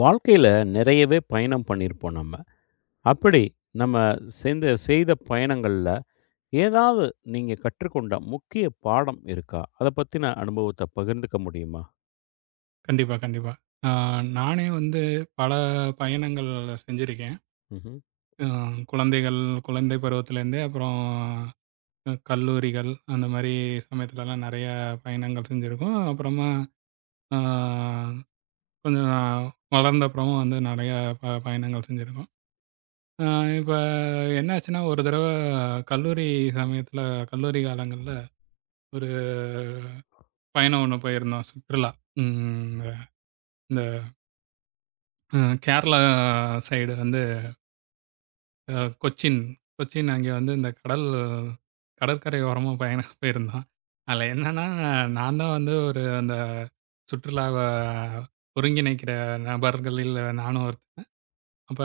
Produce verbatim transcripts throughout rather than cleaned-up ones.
வாழ்க்கையில நிறையவே பயணம் பண்ணியிருப்போம் நம்ம. அப்படி நம்ம சேர்ந்து செய்த பயணங்கள்ல, ஏதாவது நீங்க கற்றுக்கொண்ட முக்கிய பாடம் இருக்கா? அத பத்தின அனுபவத்த பகிர்ந்துக்க முடியுமா? கண்டிப்பா, கண்டிப்பா. ஆ நானே வந்து பல பயணங்கள் செஞ்சிருக்கேன். ம்ஹ்ம். அ குழந்தைகள் குழந்தை பருவத்திலேருந்தே அப்புறம் அ கல்லூரிகள் அந்த மாரி சமயத்துலலாம் நெறைய பயணங்கள் செஞ்சிருக்கோம். அப்புறமா ஆ கொஞ்சம் நான் வளர்ந்த அப்புறமும் வந்து நெறைய ப பயணங்கள் செஞ்சிருக்கோம். ஆ இப்ப என்னாச்சுன்னா, ஒரு தடவ கல்லூரி சமயத்தில கல்லூரி காலங்கள்ல ஒரு பயணம் ஒண்ணு போயிருந்தோம் சுற்றுலா. ம் இந்த அ கேரளா சைடு வந்து அ கொச்சின். கொச்சின் அங்கே வந்து இந்த கடல் கடற்கரை ஓரமா பயணம் போயிருந்தோம். அதில என்னன்னா, நான் தான் வந்து ஒரு அந்த சுற்றுலாவ ஒருங்கிணைக்கிற நபர்களில் நானும் ஒருத்தன். அப்ப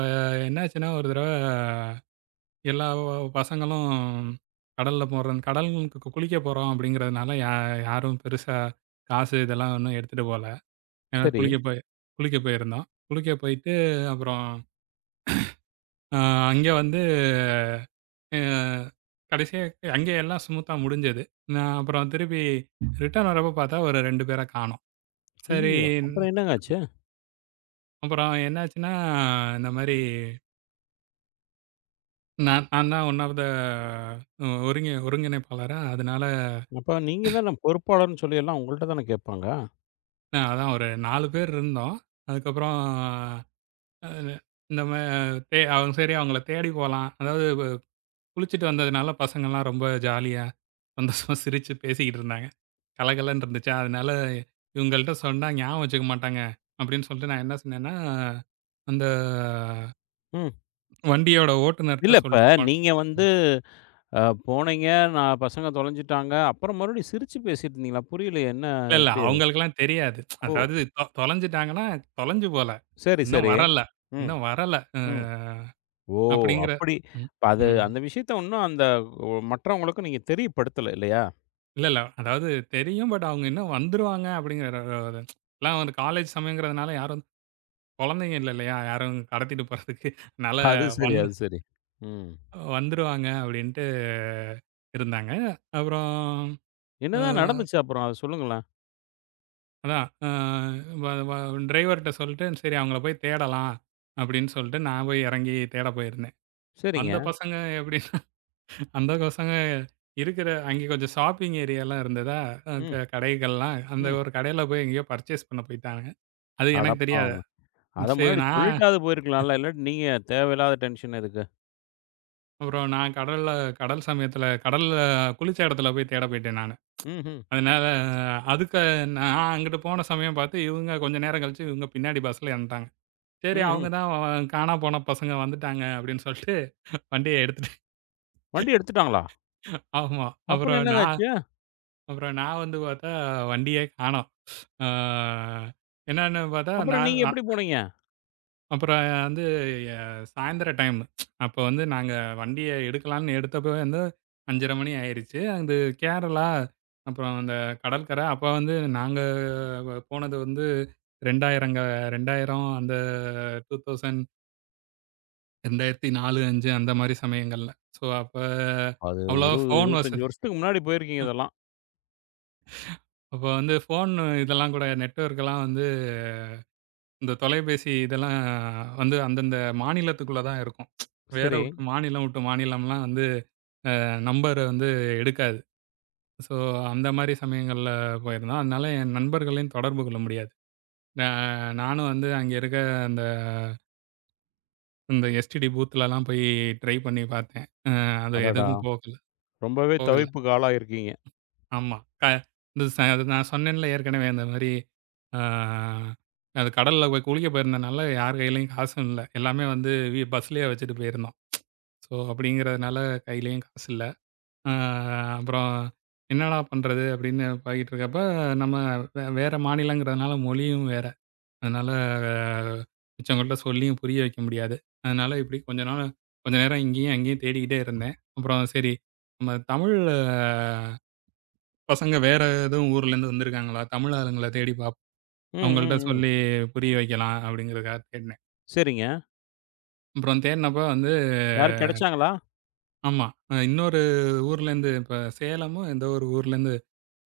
என்னாச்சுன்னா, ஒரு தடவ எல்லா பசங்களும் கடல்ல போறோம் கடலுக்கு குளிக்க போறோம் அப்படிங்கிறதுனால, யா யாரும் பெருசா காசு இதெல்லாம் ஒண்ணும் எடுத்துட்டு போல. ஏன்னா சரி. குளிக்க போய் குளிக்க போயிருந்தோம். குளிக்க போயிட்டு அப்புறம் அ அங்கே வந்து அ கடைசியா அங்கே எல்லாம் ஸ்மூத்தா முடிஞ்சது. நான் அப்புறம் திருப்பி ரிட்டர்ன் வரப்போ பார்த்தா ஒரு ரெண்டு பேர காணோம். சரி ஐய்யயோ! அப்புறம் என்னங்க ஆச்சு? அப்புறம் என்னாச்சுன்னா, இந்த மாரி நான் நான் தான் ஒன் ஆஃப் த ஒருங்கி ஒருங்கிணைப்பாளரா அதனால அப்ப நீங்க தான பொறுப்பாளர்ன்னு சொல்லி எல்லாம் உங்கள்ட்ட தான கேட்பாங்க? நான் அதான் ஒரு நாலு பேர் இருந்தோம். அதுக்கப்புறம் அ இந்த மா தே அவங்க சரி அவங்கள தேடி போலாம். அதாவது குளிச்சுட்டு வந்ததுனால பசங்கள்லாம் ரொம்ப ஜாலியா சந்தோஷமா சிரிச்சு பேசிக்கிட்டு இருந்தாங்க. கலகலன்னு இருந்துச்சா, அதனால இவங்கள்ட்ட சொன்னா ஞாபகம் வச்சுக்க மாட்டாங்க. அப்படின்னு சொல்லிட்டு நான் என்ன சொன்னேன்னா, அந்த ம். வண்டியோட இல்ல ஓட்டுனர்ட்ட இப்ப சொல்லிட்டு போனேன். நீங்க வந்து அ போனீங்க, நான் பசங்க தொலைஞ்சுட்டாங்க. அப்புறம் மறுபடியும் சிரிச்சு பேசிட்டு இருந்தீங்களா? புரியலையே என்ன இல்ல, இல்ல எப்படி அது? அவங்களுக்கெல்லாம் தெரியாது. ஓ! அதாவது தொ தொலைஞ்சுட்டாங்கன்னா, தொலைஞ்சு போல. சரி, இன்னும் சரி. வரல, ம், இன்னும் வரல. அ ம். ஓ! அப்படிங்கிற அப்படி ம், இப்ப அது ம். அந்த விஷயத்த இன்னும் அந்த ஒ மற்றவங்களுக்கு நீங்க தெரியப்படுத்தல இல்லையா? இல்ல, இல்ல. அதாவது தெரியும். பட் அவங்க இன்னும் வந்துருவாங்க அப்படிங்கிற ஒரு ஒரு- எல்லாம் ஒரு காலேஜ் சமயங்கிறதுனால யாரும் குழந்தைங்க இல்ல இல்லையா? யாரும் கடத்திட்டு போறதுக்கு. அதனால அது சரி, வந் அது சரி. ம். வந்துருவாங்க அப்படின்ட்டு இருந்தாங்க. அப்புறம் என்னதான் அ நடந்துச்சு அப்புறம்? அத சொல்லுங்களேன். அதான் அ வ வ டிரைவர்ட்ட சொல்லிட்டு, சரி அவங்கள போய் தேடலாம் அப்படின்னு சொல்லிட்டு நான் போய் இறங்கி தேட போயிருந்தேன். சரிங்க. அந்த பசங்க எப்படின்னா அந்த பசங்க இருக்கிற அங்கே கொஞ்சம் ஷாப்பிங் ஏரியாலாம் இருந்ததா, அ ம், க கடைகள்லாம் அந்த ம். ஒரு கடையில போய் எங்கேயோ பர்ச்சேஸ் பண்ண போயிட்டாங்க. அது அட எனக்கு தெரியாது. பாவம்! அத சரி முன்னாடி நான் சொல்லிட்டாவது போயிருக்கலாம்ல. இல்லாட்டி நீங்க தேவையில்லாத டென்ஷன் எதுக்கு? அப்புறம் நான் கடல்ல கடல் சமயத்தில கடல்ல குளிச்ச இடத்துல போய் தேட போயிட்டேன் நானு. ம்ஹ்ம், அதனால அதுக்கு நான் அங்கிட்டு போன சமயம் பார்த்து, இவங்க கொஞ்சம் நேரம் கழிச்சு இவங்க பின்னாடி பஸ்ல ஏறன்ட்டாங்க. சரி அவங்க ம்ஹ்ம். தான் காணா போன பசங்க வந்துட்டாங்க அப்படின்னு சொல்லிட்டு வண்டிய எடுத்துட்டு வண்டி எடுத்துட்டாங்களா? ஆமா. அப்புறம் அப்புறம் என்னங்க நான் ஆச்சு? அப்புறம் நான் வந்து பார்த்தா வண்டியே காணோம். ஆ என்னன்னு பார்த்தா அப்புறம் நான் நீங்க எப்படி போனீங்க? அப்புறம் வந்து எ சாயந்தர டைம். அப்ப வந்து நாங்க வண்டிய எடுக்கலான்னு எடுத்தப்பவே வந்து ஐந்தரை மணி ஆயிருச்சு. அது கேரளா, அப்புறம் அந்த கடற்கரை. அப்ப வந்து நாங்க வ போனது வந்து 2000ங்க இரண்டாயிரம் அந்த இரண்டாயிரம் இரண்டாயிரத்து நான்கு, ஐந்து அந்த மாரி சமயங்கள்ல. ஸோ அப்ப அது அவ்வளவா இருபது, ஃபோன் இருபத்தி ஐந்து வசதி வருஷத்துக்கு முன்னாடி போயிருக்கீங்க இதெல்லாம். அப்ப வந்து ஃபோன் இதெல்லாம் கூட நெட்வொர்க்லாம் வந்து இந்த தொலைபேசி இதெல்லாம் வந்து அந்தந்த மாநிலத்துக்குள்ள தான் இருக்கும். வேற சரி. விட்டு மாநிலம் விட்டு மாநிலம்லாம் வந்து நம்பர் வந்து எடுக்காது. ஸோ, அந்த மாரி சமயங்கள்ல போயிருந்தோம். அதனால என் நண்பர்களையும் தொடர்பு கொள்ள முடியாது. அ நானும் வந்து அங்க இருக்க அந்த இந்த எஸ்டிடி பூத்லலாம் போய் ட்ரை பண்ணி பார்த்தேன். அ அது அடடா! எதுவும் போகல ரொம்பவே போகல. தவிப்புக்கு ஆளாகியிருக்கீங்க. ஆமா. க இந்த ச அது நான் சொன்னேன்ல ஏற்கனவே அந்த மாரி அ அது கடல்ல போய் குளிக்க போயிருந்தனால யார் கையிலயும் காசும் இல்ல. எல்லாமே வந்து வி பஸ்லயே வச்சுட்டு போயிருந்தோம். ஸோ, அப்படிங்கிறதுனால கையிலயும் காசு இல்ல. அ அப்புறம் என்னடா பண்றது? அப்படின்னு பழகிட்டு இருக்கப்ப, நம்ம வே வேற மாநிலங்கிறதுனால மொழியும் வேற. அதனால ஆஹ் மிச்சவங்கள்ட்ட சொல்லியும் புரிய வைக்க முடியாது. அதனால இப்படி கொஞ்ச நாள் கொஞ்ச நேரம் இங்கேயும், அங்கேயும் தேடிக்கிட்டே இருந்தேன். அப்புறம் சரி நம்ம தமிழ் ஆஹ் பசங்க வேற எதுவும் ஊர்லேருந்து வந்திருக்காங்களா? தமிழ் ஆளுங்கள தேடி பார்ப்போம். ம், அவங்கள்ட்ட ம், ம். சொல்லி புரிய வைக்கலாம் அப்படிங்கிறதுக்காக தேடினேன். சரிங்க. அப்புறம் தேடினப்ப வந்து யாரும் கிடைச்சாங்களா? ஆமா. இன்னொரு ஊர்லேருந்து இப்ப சேலமோ ஏதோ ஒரு ஊர்லேருந்து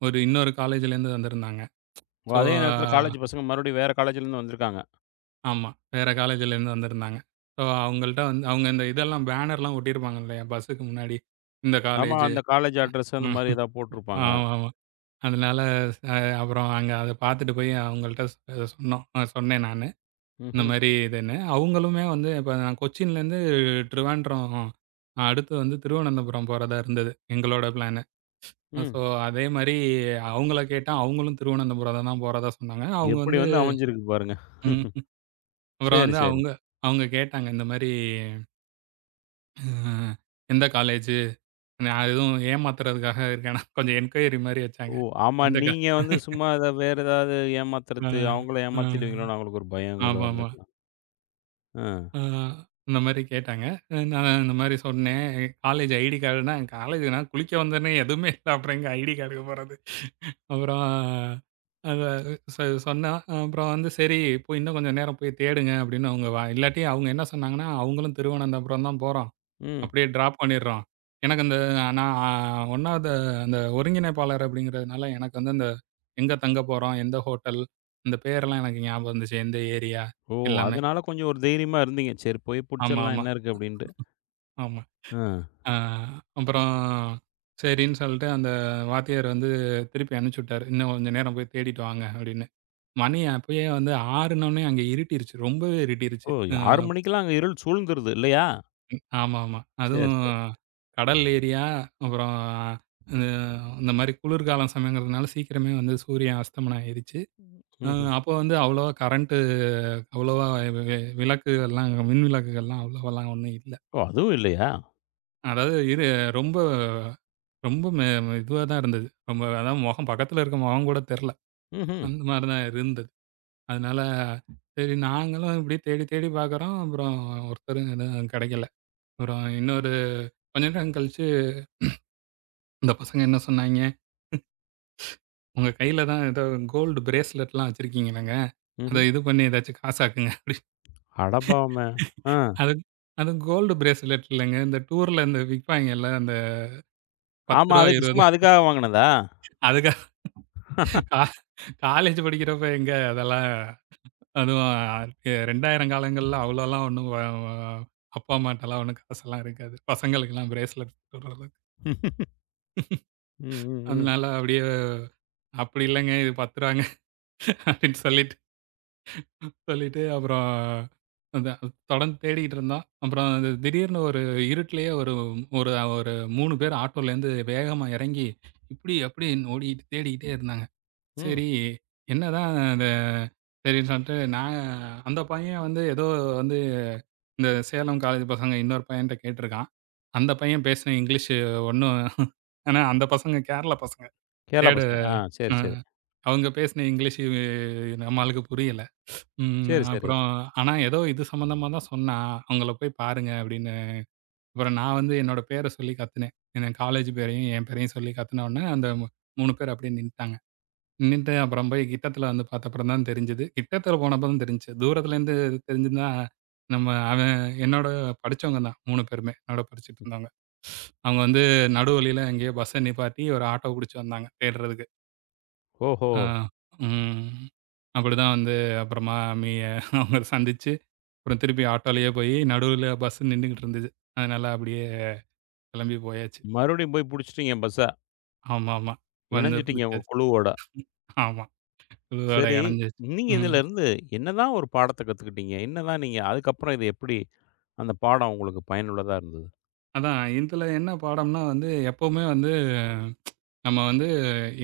ஒரு இன்னொரு காலேஜ்லேருந்து வந்திருந்தாங்க. ஓ! ஸோ அதே நேரத்தில காலேஜ் பசங்க மறுபடியும் வேற காலேஜ்லேருந்து வந்திருக்காங்க. ஆமா. வேற காலேஜ்லேருந்து வந்திருந்தாங்க. ஸோ அவங்கள்ட்ட வந்து அவங்க இந்த இதெல்லாம் பேனர்லாம் ஒட்டியிருப்பாங்க இல்லையா? பஸ்ஸுக்கு முன்னாடி. இந்த ஆமா, காலேஜ் அந்த காலேஜ் அட்ரஸ் அந்த ம். மாரி ஏதாவது போட்டிருப்பாங்க. ஆமா, ஆமா. அதனால அ அப்புறம் அங்க அத பார்த்துட்டு போய் அவங்கள்ட்ட சொ சொன்னோம். அ சொன்னேன் நானு. இந்த ம்ஹ்ம். மாரி இதுன்னு. அவங்களுமே வந்து இப்ப நான் கொச்சின்லேருந்து ட்ரிவாண்ட்ரம் அடுத்து வந்து திருவனந்தபுரம் போறதா இருந்தது. எங்களோட பிளானு. ம். ஸோ அதே மாரி அவங்கள கேட்டா அவங்களும் திருவனந்தபுரம் தான் போறதா சொன்னாங்க. அவங்க எப்படி வந்து அமைஞ்சிருக்கு பாருங்க. வந்து அப்புறம் சரி, வந்து சரி. அவங்க அவங்க கேட்டாங்க இந்த மாரி அ எந்த காலேஜு? நான் எதுவும் ஏமாத்துறதுக்காக இருக்கேனா? கொஞ்சம் என்கொயரி மாரி ஓ! வச்சாங்க. ஆமா, எந்த க நீங்க வந்து சும்மா ஏதா வேற ஏதாவது அ ஏமாத்துறது, அவங்கள அ ஏமாத்திடுவீங்களோன்னு அவங்களுக்கு ஒரு பயம் கீயம் ஆமாமா. வந்திருக்கலாம். ஆ. அ இந்த மாரி கேட்டாங்க. அஹ், நான் இந்த மாரி சொன்னேன். காலேஜ் ஐடி கார்டுனா, காலேஜ் நான் குளிக்க வந்தோனே எதுவுமே இல்ல. அப்புறம் எங்க ஐடி கார்டுக்கு போறது? அப்புறம் அத சொ சொன்னா. அப்புறம் வந்து சரி போய் இன்னும் கொஞ்சம் நேரம் போய் தேடுங்க அப்படின்னு அவங்க வா இல்லாட்டி அவங்க என்ன சொன்னாங்கன்னா, அவங்களும் திருவனந்தபுரம் தான் போறோம். ம். அப்படியே டிராப் பண்ணிடுறோம். எனக்கு அந்த நான் அ 1வது அந்த ஒருங்கிணைப்பாளர் அப்படிங்கிறதுனால, எனக்கு வந்து அந்த எங்க தங்க போறோம், எந்த ஹோட்டல், இந்த பேரெல்லாம் எனக்கு ஞாபகம் இருந்துச்சு. எந்த ஏரியா ஓ! எல்லாமே. அதனால கொஞ்சம் ஒரு தைரியமா இருந்தீங்க. சரி போய் ஆமா, புடிச்சிடலாம் ஆமா, என்ன இருக்கு அப்படின்ட்டு. ஆமா. ஆ. அ அப்புறம் சரின்னு சொல்லிட்டு அந்த வாத்தியார் வந்து திருப்பி அனுப்பிச்சு விட்டாரு. "இன்னும் கொஞ்சம் நேரம் போய் தேடிட்டு வாங்க" அப்படின்னு. மணி அப்பயே வந்து 6ன்னோனே அங்க இருட்டிருச்சு. ரொம்பவே இருட்டிருச்சு. ஓ! ஆறு மணிக்கெல்லாம் அங்க இருள் சூழ்ந்துருது இல்லையா? ஆமாமா. சரி, அதுவும் சரி. கடல் ஏரியா, அப்புறம் இந்த இந்த மாரி குளிர்காலம் சமயங்கிறதுனால சீக்கிரமே வந்து சூரியன் அஸ்தமனம் ஆயிருச்சு. அ ம்ஹ்ம். அப்போ வந்து அவ்வளவா கரண்ட்டு அவ்வளவா வி வி விளக்குகள்லாம் அங்க மின் விளக்குகள்லாம் அவ்வளவாலாம் ஒண்ணும் இல்ல. ஓ! அதுவும் இல்லையா? அதாவது இரு ரொம்ப ரொம்ப மெ இதுவா தான் இருந்தது. ரொம்ப அதான் முகம் பக்கத்துல இருக்க முகம் கூட தெர்ல. ம்ஹ்ம். அந்த மாரி தான் இருந்தது. அதனால சரி நாங்களும் இப்படி தேடி தேடி பார்க்குறோம். அப்புறம் ஒருத்தரும் எதுவும் கெடைக்கல. அப்புறம் இன்னொரு கொஞ்ச நேரம் கழிச்சு, இந்த பசங்க என்ன சொன்னாய்ங்க உங்க கையில தான் ஏதோ கோல்டு பிரேஸ்லெட்லாம் வச்சிருக்கீங்களாங்க. ம்ஹ்ம். அத இது பண்ணி ஏதாச்சும் காசாக்குங்க. அடப்பாவமே! ஆ. அது அது கோல்டு பிரேஸ்லெட் இல்லங்க. இந்த டூர்ல இந்த விப்பாய்ங்கல்ல. அந்த ரூ. ஆமா. பத்து அதுக்கு இருபது சும்மா அதுக்காக வாங்குனதா? அதுக்கு கா காலேஜ் படிக்கிறப்ப எங்க அதெல்லாம் அதுவும் இரண்டாயிரம் காலங்கள்ல அவ்வளோலாம் ஒண்ணும் வ வ அப்பா அம்மாட்டலாம் ஒண்ணும் காசெல்லாம் இருக்காது. பசங்களுக்கெல்லாம் பிரேஸ்லெட் போடுற அளவுக்கு. ம், ம், ம், அதனால அப்படியே அப்படி இல்லங்க இது ரூ. பத்து அப்படின்னு சொல்லிட்டு சொல்லிட்டு அப்புறம் அந்த தொடர்ந்து தேடிக்கிட்டு இருந்தான். அப்புறம் அது திடீர்னு ஒரு இருட்டிலேயே ஒரு ஒரு ஒரு மூணு பேர் ஆட்டோலேருந்து வேகமா இறங்கி, இப்படி அப்படின்னு ஓடிட்டு தேடிக்கிட்டே இருந்தாங்க. ம். சரி என்னதான் அந்த சரின்னு சொல்லிட்டு நான் அந்த பையன் வந்து ஏதோ வந்து இந்த சேலம் காலேஜ் பசங்க இன்னொரு பையன்ட்ட கேட்டிருக்கான். அந்த பையன் பேசின இங்கிலீஷ் ஒண்ணும் ஆனா அந்த பசங்க கேரளா பசங்க. கேரளா தேடு பசங்க. ஆ சரி, அ சரி. அவங்க பேசின இங்கிலீஷ் நம்ம ஆளுக்கு புரியல. ம். சரி, சரி. அப்புறம் ஆனா ஏதோ இது சம்மந்தமா தான் சொன்னா, "அவங்கள போய் பாருங்க" அப்படின்னு. அப்புறம் நான் வந்து என்னோட பேர சொல்லி கத்துனேன். என் காலேஜ் பேரையும், என் பேரையும் சொல்லி கத்துன உடனே அந்த மூணு பேர் அப்படியே நின்னுட்டாங்க. நின்னுட்டு அப்புறம் போய் கிட்டத்துல வந்து பார்த்தப்புறம் தான் தெரிஞ்சது. கிட்டத்துல போனப்ப தான் தெரிஞ்சுச்சு. தூரத்துலேருந்து தெரிஞ்சிருந்தா, நம்ம அவன் என்னோட படிச்சவங்க தான் மூணு பேருமே. என்னோட படிச்சுட்டு இருந்தவங்க. அவங்க வந்து நடு வழியில எங்கேயோ பஸ்ஸ நிப்பாட்டி ஒரு ஆட்டோ புடிச்சு வந்தாங்க தேடுறதுக்கு. ஓஹோ! ஆ, ம். அப்படிதான் வந்து அப்புறமா மீ அவங்க சந்திச்சு அப்புறம் திருப்பி ஆட்டோலயே போயி, நடுவுல பஸ் நின்னுகிட்டு இருந்தது. அதனால அப்படியே கிளம்பி போயாச்சு. மறுபடியும் போய் புடிச்சுட்டீங்க பஸ்ஸ. ஆமா, ஆமா. வந்து இணஞ்சுட்டீங்க உங்க பிடிச்சாச்சு. குழுவோட. ஆமா. குழுவோட சரி, இணஞ்சாச்சு. நீங்க ம். இதிலருந்து என்னதான் ஒரு பாடத்த கத்துக்கிட்டீங்க? என்னதான் நீங்க அதுக்கப்புறம் இது எப்படி அந்த பாடம் உங்களுக்கு பயனுள்ளதா இருந்தது? அதான் இதுல என்ன பாடம்னா வந்து, எப்பவுமே வந்து நம்ம வந்து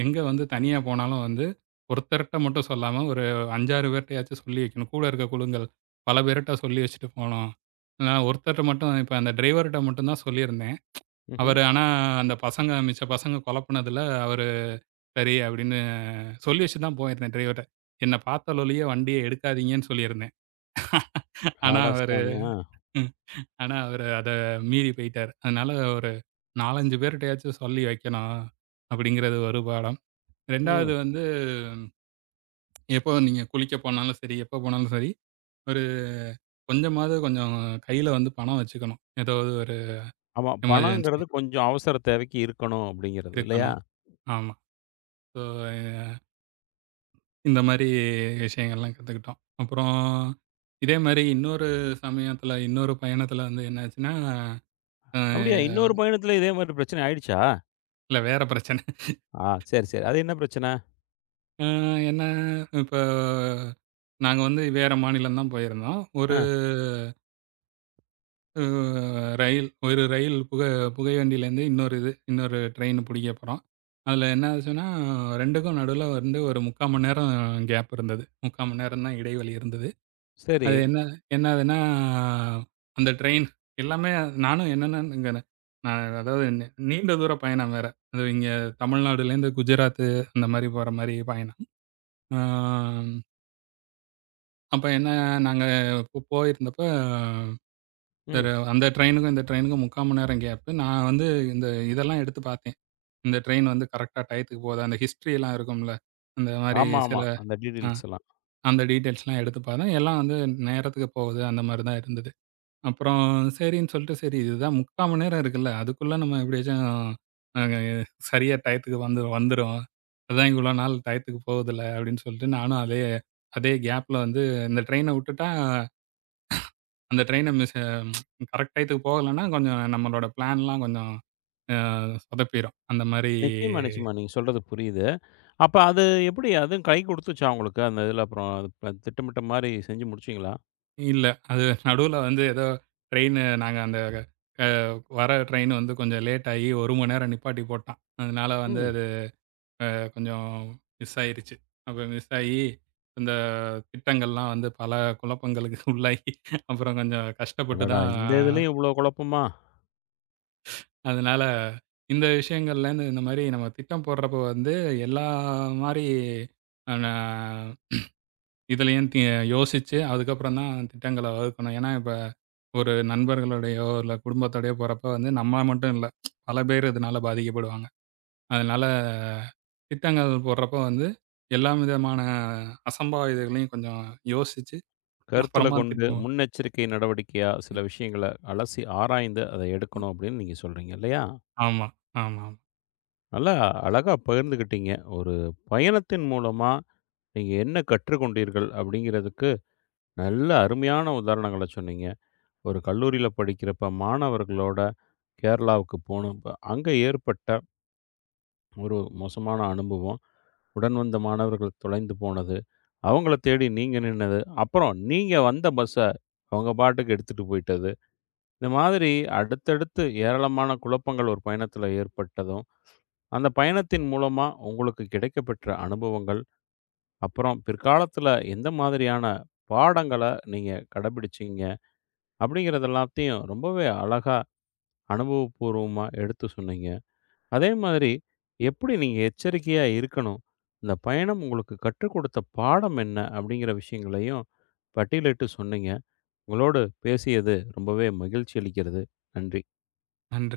எங்க வந்து தனியா போனாலும் வந்து, ஒருத்தர்ட்ட மட்டும் சொல்லாம ஒரு ஐந்து, ஆறு பேர்ட்டயாச்சும் சொல்லி வைக்கணும். கூட இருக்க குழுங்கள் பல பேர்ட்ட சொல்லி வச்சுட்டு போணும். நான் ஒருத்தர்ட்ட மட்டும் இப்ப அந்த டிரைவர்ட்ட மட்டும் தான் சொல்லியிருந்தேன். ம்ஹ்ம். அவரு ஆனா அந்த பசங்க மிச்ச பசங்க குழப்புனதுல அவர் சரி அப்படின்னு சொல்லி வச்சுட்டு தான் போயிருந்தேன் டிரைவர்ட்ட. என்ன பார்த்தாலொழிய வண்டிய எடுக்காதீங்கன்னு சொல்லியிருந்தேன். ஆனா அட அவரு சாமி! ஆ. ம் ஆனா அவரு அத மீறி போயிட்டாரு. அதனால ஒரு நாலு, ஐந்து பேர்ட்டயாச்சும் சொல்லி வைக்கணும் அப்படிங்கிறது ஒரு பாடம். ம். 2வது வந்து எப்போ நீங்க குளிக்க போனாலும் சரி, எப்போ போனாலும் சரி, ஒரு கொஞ்சமாவது கொஞ்சம் கையில வந்து பணம் வச்சுக்கணும். ஏதாவது ஒரு ஆமா. எமர்ஜென்சி பணங்கிறது கொஞ்சம் அவசர தேவைக்கு இருக்கணும் அப்படிங்கிறது இல்லையா? இருக்கணும். ஆமா. ஸோ இந்த மாரி விஷயங்கள்லாம் கத்துக்கிட்டோம். அப்புறம் இதே மாரி இன்னொரு சமயத்துல, இன்னொரு பயணத்துல வந்து என்ன ஆச்சுன்னா, அப்படியா? அ இன்னொரு பயணத்துல இதே மாரி பிரச்சனை ஆயிடுச்சா? இல்ல வேற பிரச்சனை. ஆ சரி, சரி. அது என்ன பிரச்சனை? அ என்ன இப்ப நாங்க வந்து வேற மாநிலம் தான் போயிருந்தோம். ஒரு ஆ அ ரயில் ஒரு ரயில் புகை புகைவண்டியிலேருந்து இன்னொரு இது, இன்னொரு ட்ரெயின் புடிக்க போறோம். அதுல என்ன ஆச்சுன்னா, 2க்கும் நடுவுல வந்து ஒரு முக்கால் மணி நேரம் கேப் இருந்தது. முக்கால் மணி நேரம் தான் இடைவெளி இருந்தது. சரி. அது என்ன என்ன ஆகுதுன்னா, அந்த ட்ரெயின் எல்லாமே நானும் என்னென்னங்கிறேன். நான் அதாவது நி நீண்ட தூர பயணம் வேற. அது இங்க தமிழ்நாடுலேருந்து குஜராத்து அந்த மாரி போற மாரி பயணம். ஆ அப்ப என்ன நாங்க போ போயிருந்தப்ப ம். ஒரு அந்த ட்ரெயினுக்கும் இந்த ட்ரெயினுக்கும் முக்கால் மணி நேரம் கேப்பு. நான் வந்து இந்த இதெல்லாம் எடுத்து பார்த்தேன். இந்த ட்ரெயின் வந்து கரெக்ட்டா டயத்துக்கு போதா? அந்த ஹிஸ்ட்ரிலாம் இருக்கும்ல. அந்த மாரி ஆமா, ஆமா. சில அந்த அ டீடெயில்ஸ் எல்லாம். அந்த டீட்டெயில்ஸ்லாம் எடுத்து பார்த்தேன். எல்லாம் வந்து நேரத்துக்கு போகுது அந்த மாரி தான் இருந்தது. அப்புறம் சரின்னு சொல்லிட்டு, சரி இதுதான் முக்கால் மணி நேரம் இருக்குல்ல. அதுக்குள்ள நம்ம எப்படியாச்சும் நாங்க சரியா டயத்துக்கு வந்து வந்துரும். அதான் இவ்வளோ நாள் டயத்துக்கு போகுதுல்ல அப்படின்னு சொல்லிட்டு நானும் அதே அதே கேப்ல வந்து இந்த ட்ரெயின விட்டுட்டா, அந்த ட்ரெயின மிஸ் கரெக்ட் டயத்துக்கு போகலன்னா கொஞ்சம் நம்மளோட பிளான்லாம் கொஞ்சம் அ சொதப்பிரும். அந்த மாரி நிச்சயமா, நிச்சயமா. நீங்க சொல்றது புரியுது. அப்ப அது எப்படி அதுவும் கை குடுத்துச்சா உங்களுக்கு? அந்த இதுல அப்புறம் அது ப- திட்டமிட்ட மாரி செஞ்சு முடிச்சீங்களா? இல்ல. அது நடுவுல வந்து ஏதோ ட்ரெயின் நாங்க அந்த அ வர ட்ரெயின் வந்து கொஞ்சம் லேட் ஆகி ஒரு மணி நேரம் நிப்பாட்டி போட்டான். அதனால வந்து ம். அது கொஞ்சம் மிஸ் ஆயிருச்சு. அப்ப மிஸ் ஆயி, இந்த திட்டங்கள்லாம் வந்து பல குழப்பங்களுக்கு உள்ளாகி, அப்புறம் கொஞ்சம் கஷ்டப்பட்டு அடடா! தான் இந்த இதுலயும் இவ்ளோ குழப்பமா? அதனால இந்த விஷயங்கள்லேருந்து இந்த மாரி நம்ம திட்டம் போடுறப்போ வந்து எல்லா மாரி அ ந இதுலயும் தி யோசிச்சு அதுக்கப்புறம் தான் திட்டங்கள வகுக்கணும். ஏன்னா, இப்ப ஒரு நண்பர்களோடையோ, இல்ல குடும்பத்தோடையோ போறப்ப வந்து நம்ம மட்டும் இல்ல. பல பேர் இதனால பாதிக்கப்படுவாங்க. அதனால திட்டங்கள் போடுறப்ப வந்து எல்லா விதமான அசம்பாவிதங்களையும் கொஞ்சம் யோசிச்சு கருத்துல அப்புறமா கொண்டு திட்டுவோம். முன்னெச்சரிக்கை நடவடிக்கையா சில விஷயங்கள அலசி ஆராய்ந்து அத எடுக்கணும் அப்படின்னு நீங்க சொல்றீங்க இல்லையா? ஆமா, ஆமா, ஆமா. நல்லா அழகா பகிர்ந்துக்கிட்டீங்க. ஒரு பயணத்தின் மூலமா நீங்க என்ன கற்றுக்கொண்டீர்கள் அப்படிங்கிறதுக்கு நல்ல அருமையான உதாரணங்கள சொன்னீங்க. ஒரு கல்லூரியில படிக்கிறப்ப மாணவர்களோட கேரளாவுக்கு போனோம். ப அங்க ஏற்பட்ட ஒரு மோசமான அனுபவம். உடன் வந்த மாணவர்கள் தொலைந்து போனது. அவங்கள தேடி நீங்க நின்னது. அப்புறம் நீங்க வந்த பஸ்ஸ அவங்க பாட்டுக்கு எடுத்துட்டு போயிட்டது. இந்த மாதிரி அடுத்தடுத்து ஏராளமான குழப்பங்கள் ஒரு பயணத்துல ஏற்பட்டதும், அந்த பயணத்தின் மூலமா உங்களுக்கு கிடைக்கப்பெற்ற அனுபவங்கள், அப்புறம் பிற்காலத்துல எந்த மாதிரியான பாடங்கள நீங்க கடைபிடிச்சீங்க? அப்படிங்கிறது எல்லாத்தையும் ரொம்பவே அழகா அனுபவபூர்வமா எடுத்து சொன்னீங்க. அதே மாதிரி எப்படி நீங்க எச்சரிக்கையா இருக்கணும்? இந்த பயணம் உங்களுக்கு கற்றுக் கொடுத்த பாடம் என்ன? அப்படிங்கிற விஷயங்களையும் பட்டியலிட்டு சொன்னீங்க. உங்களோடு பேசியது ரொம்பவே மகிழ்ச்சி அளிக்கிறது. நன்றி. நன்றி.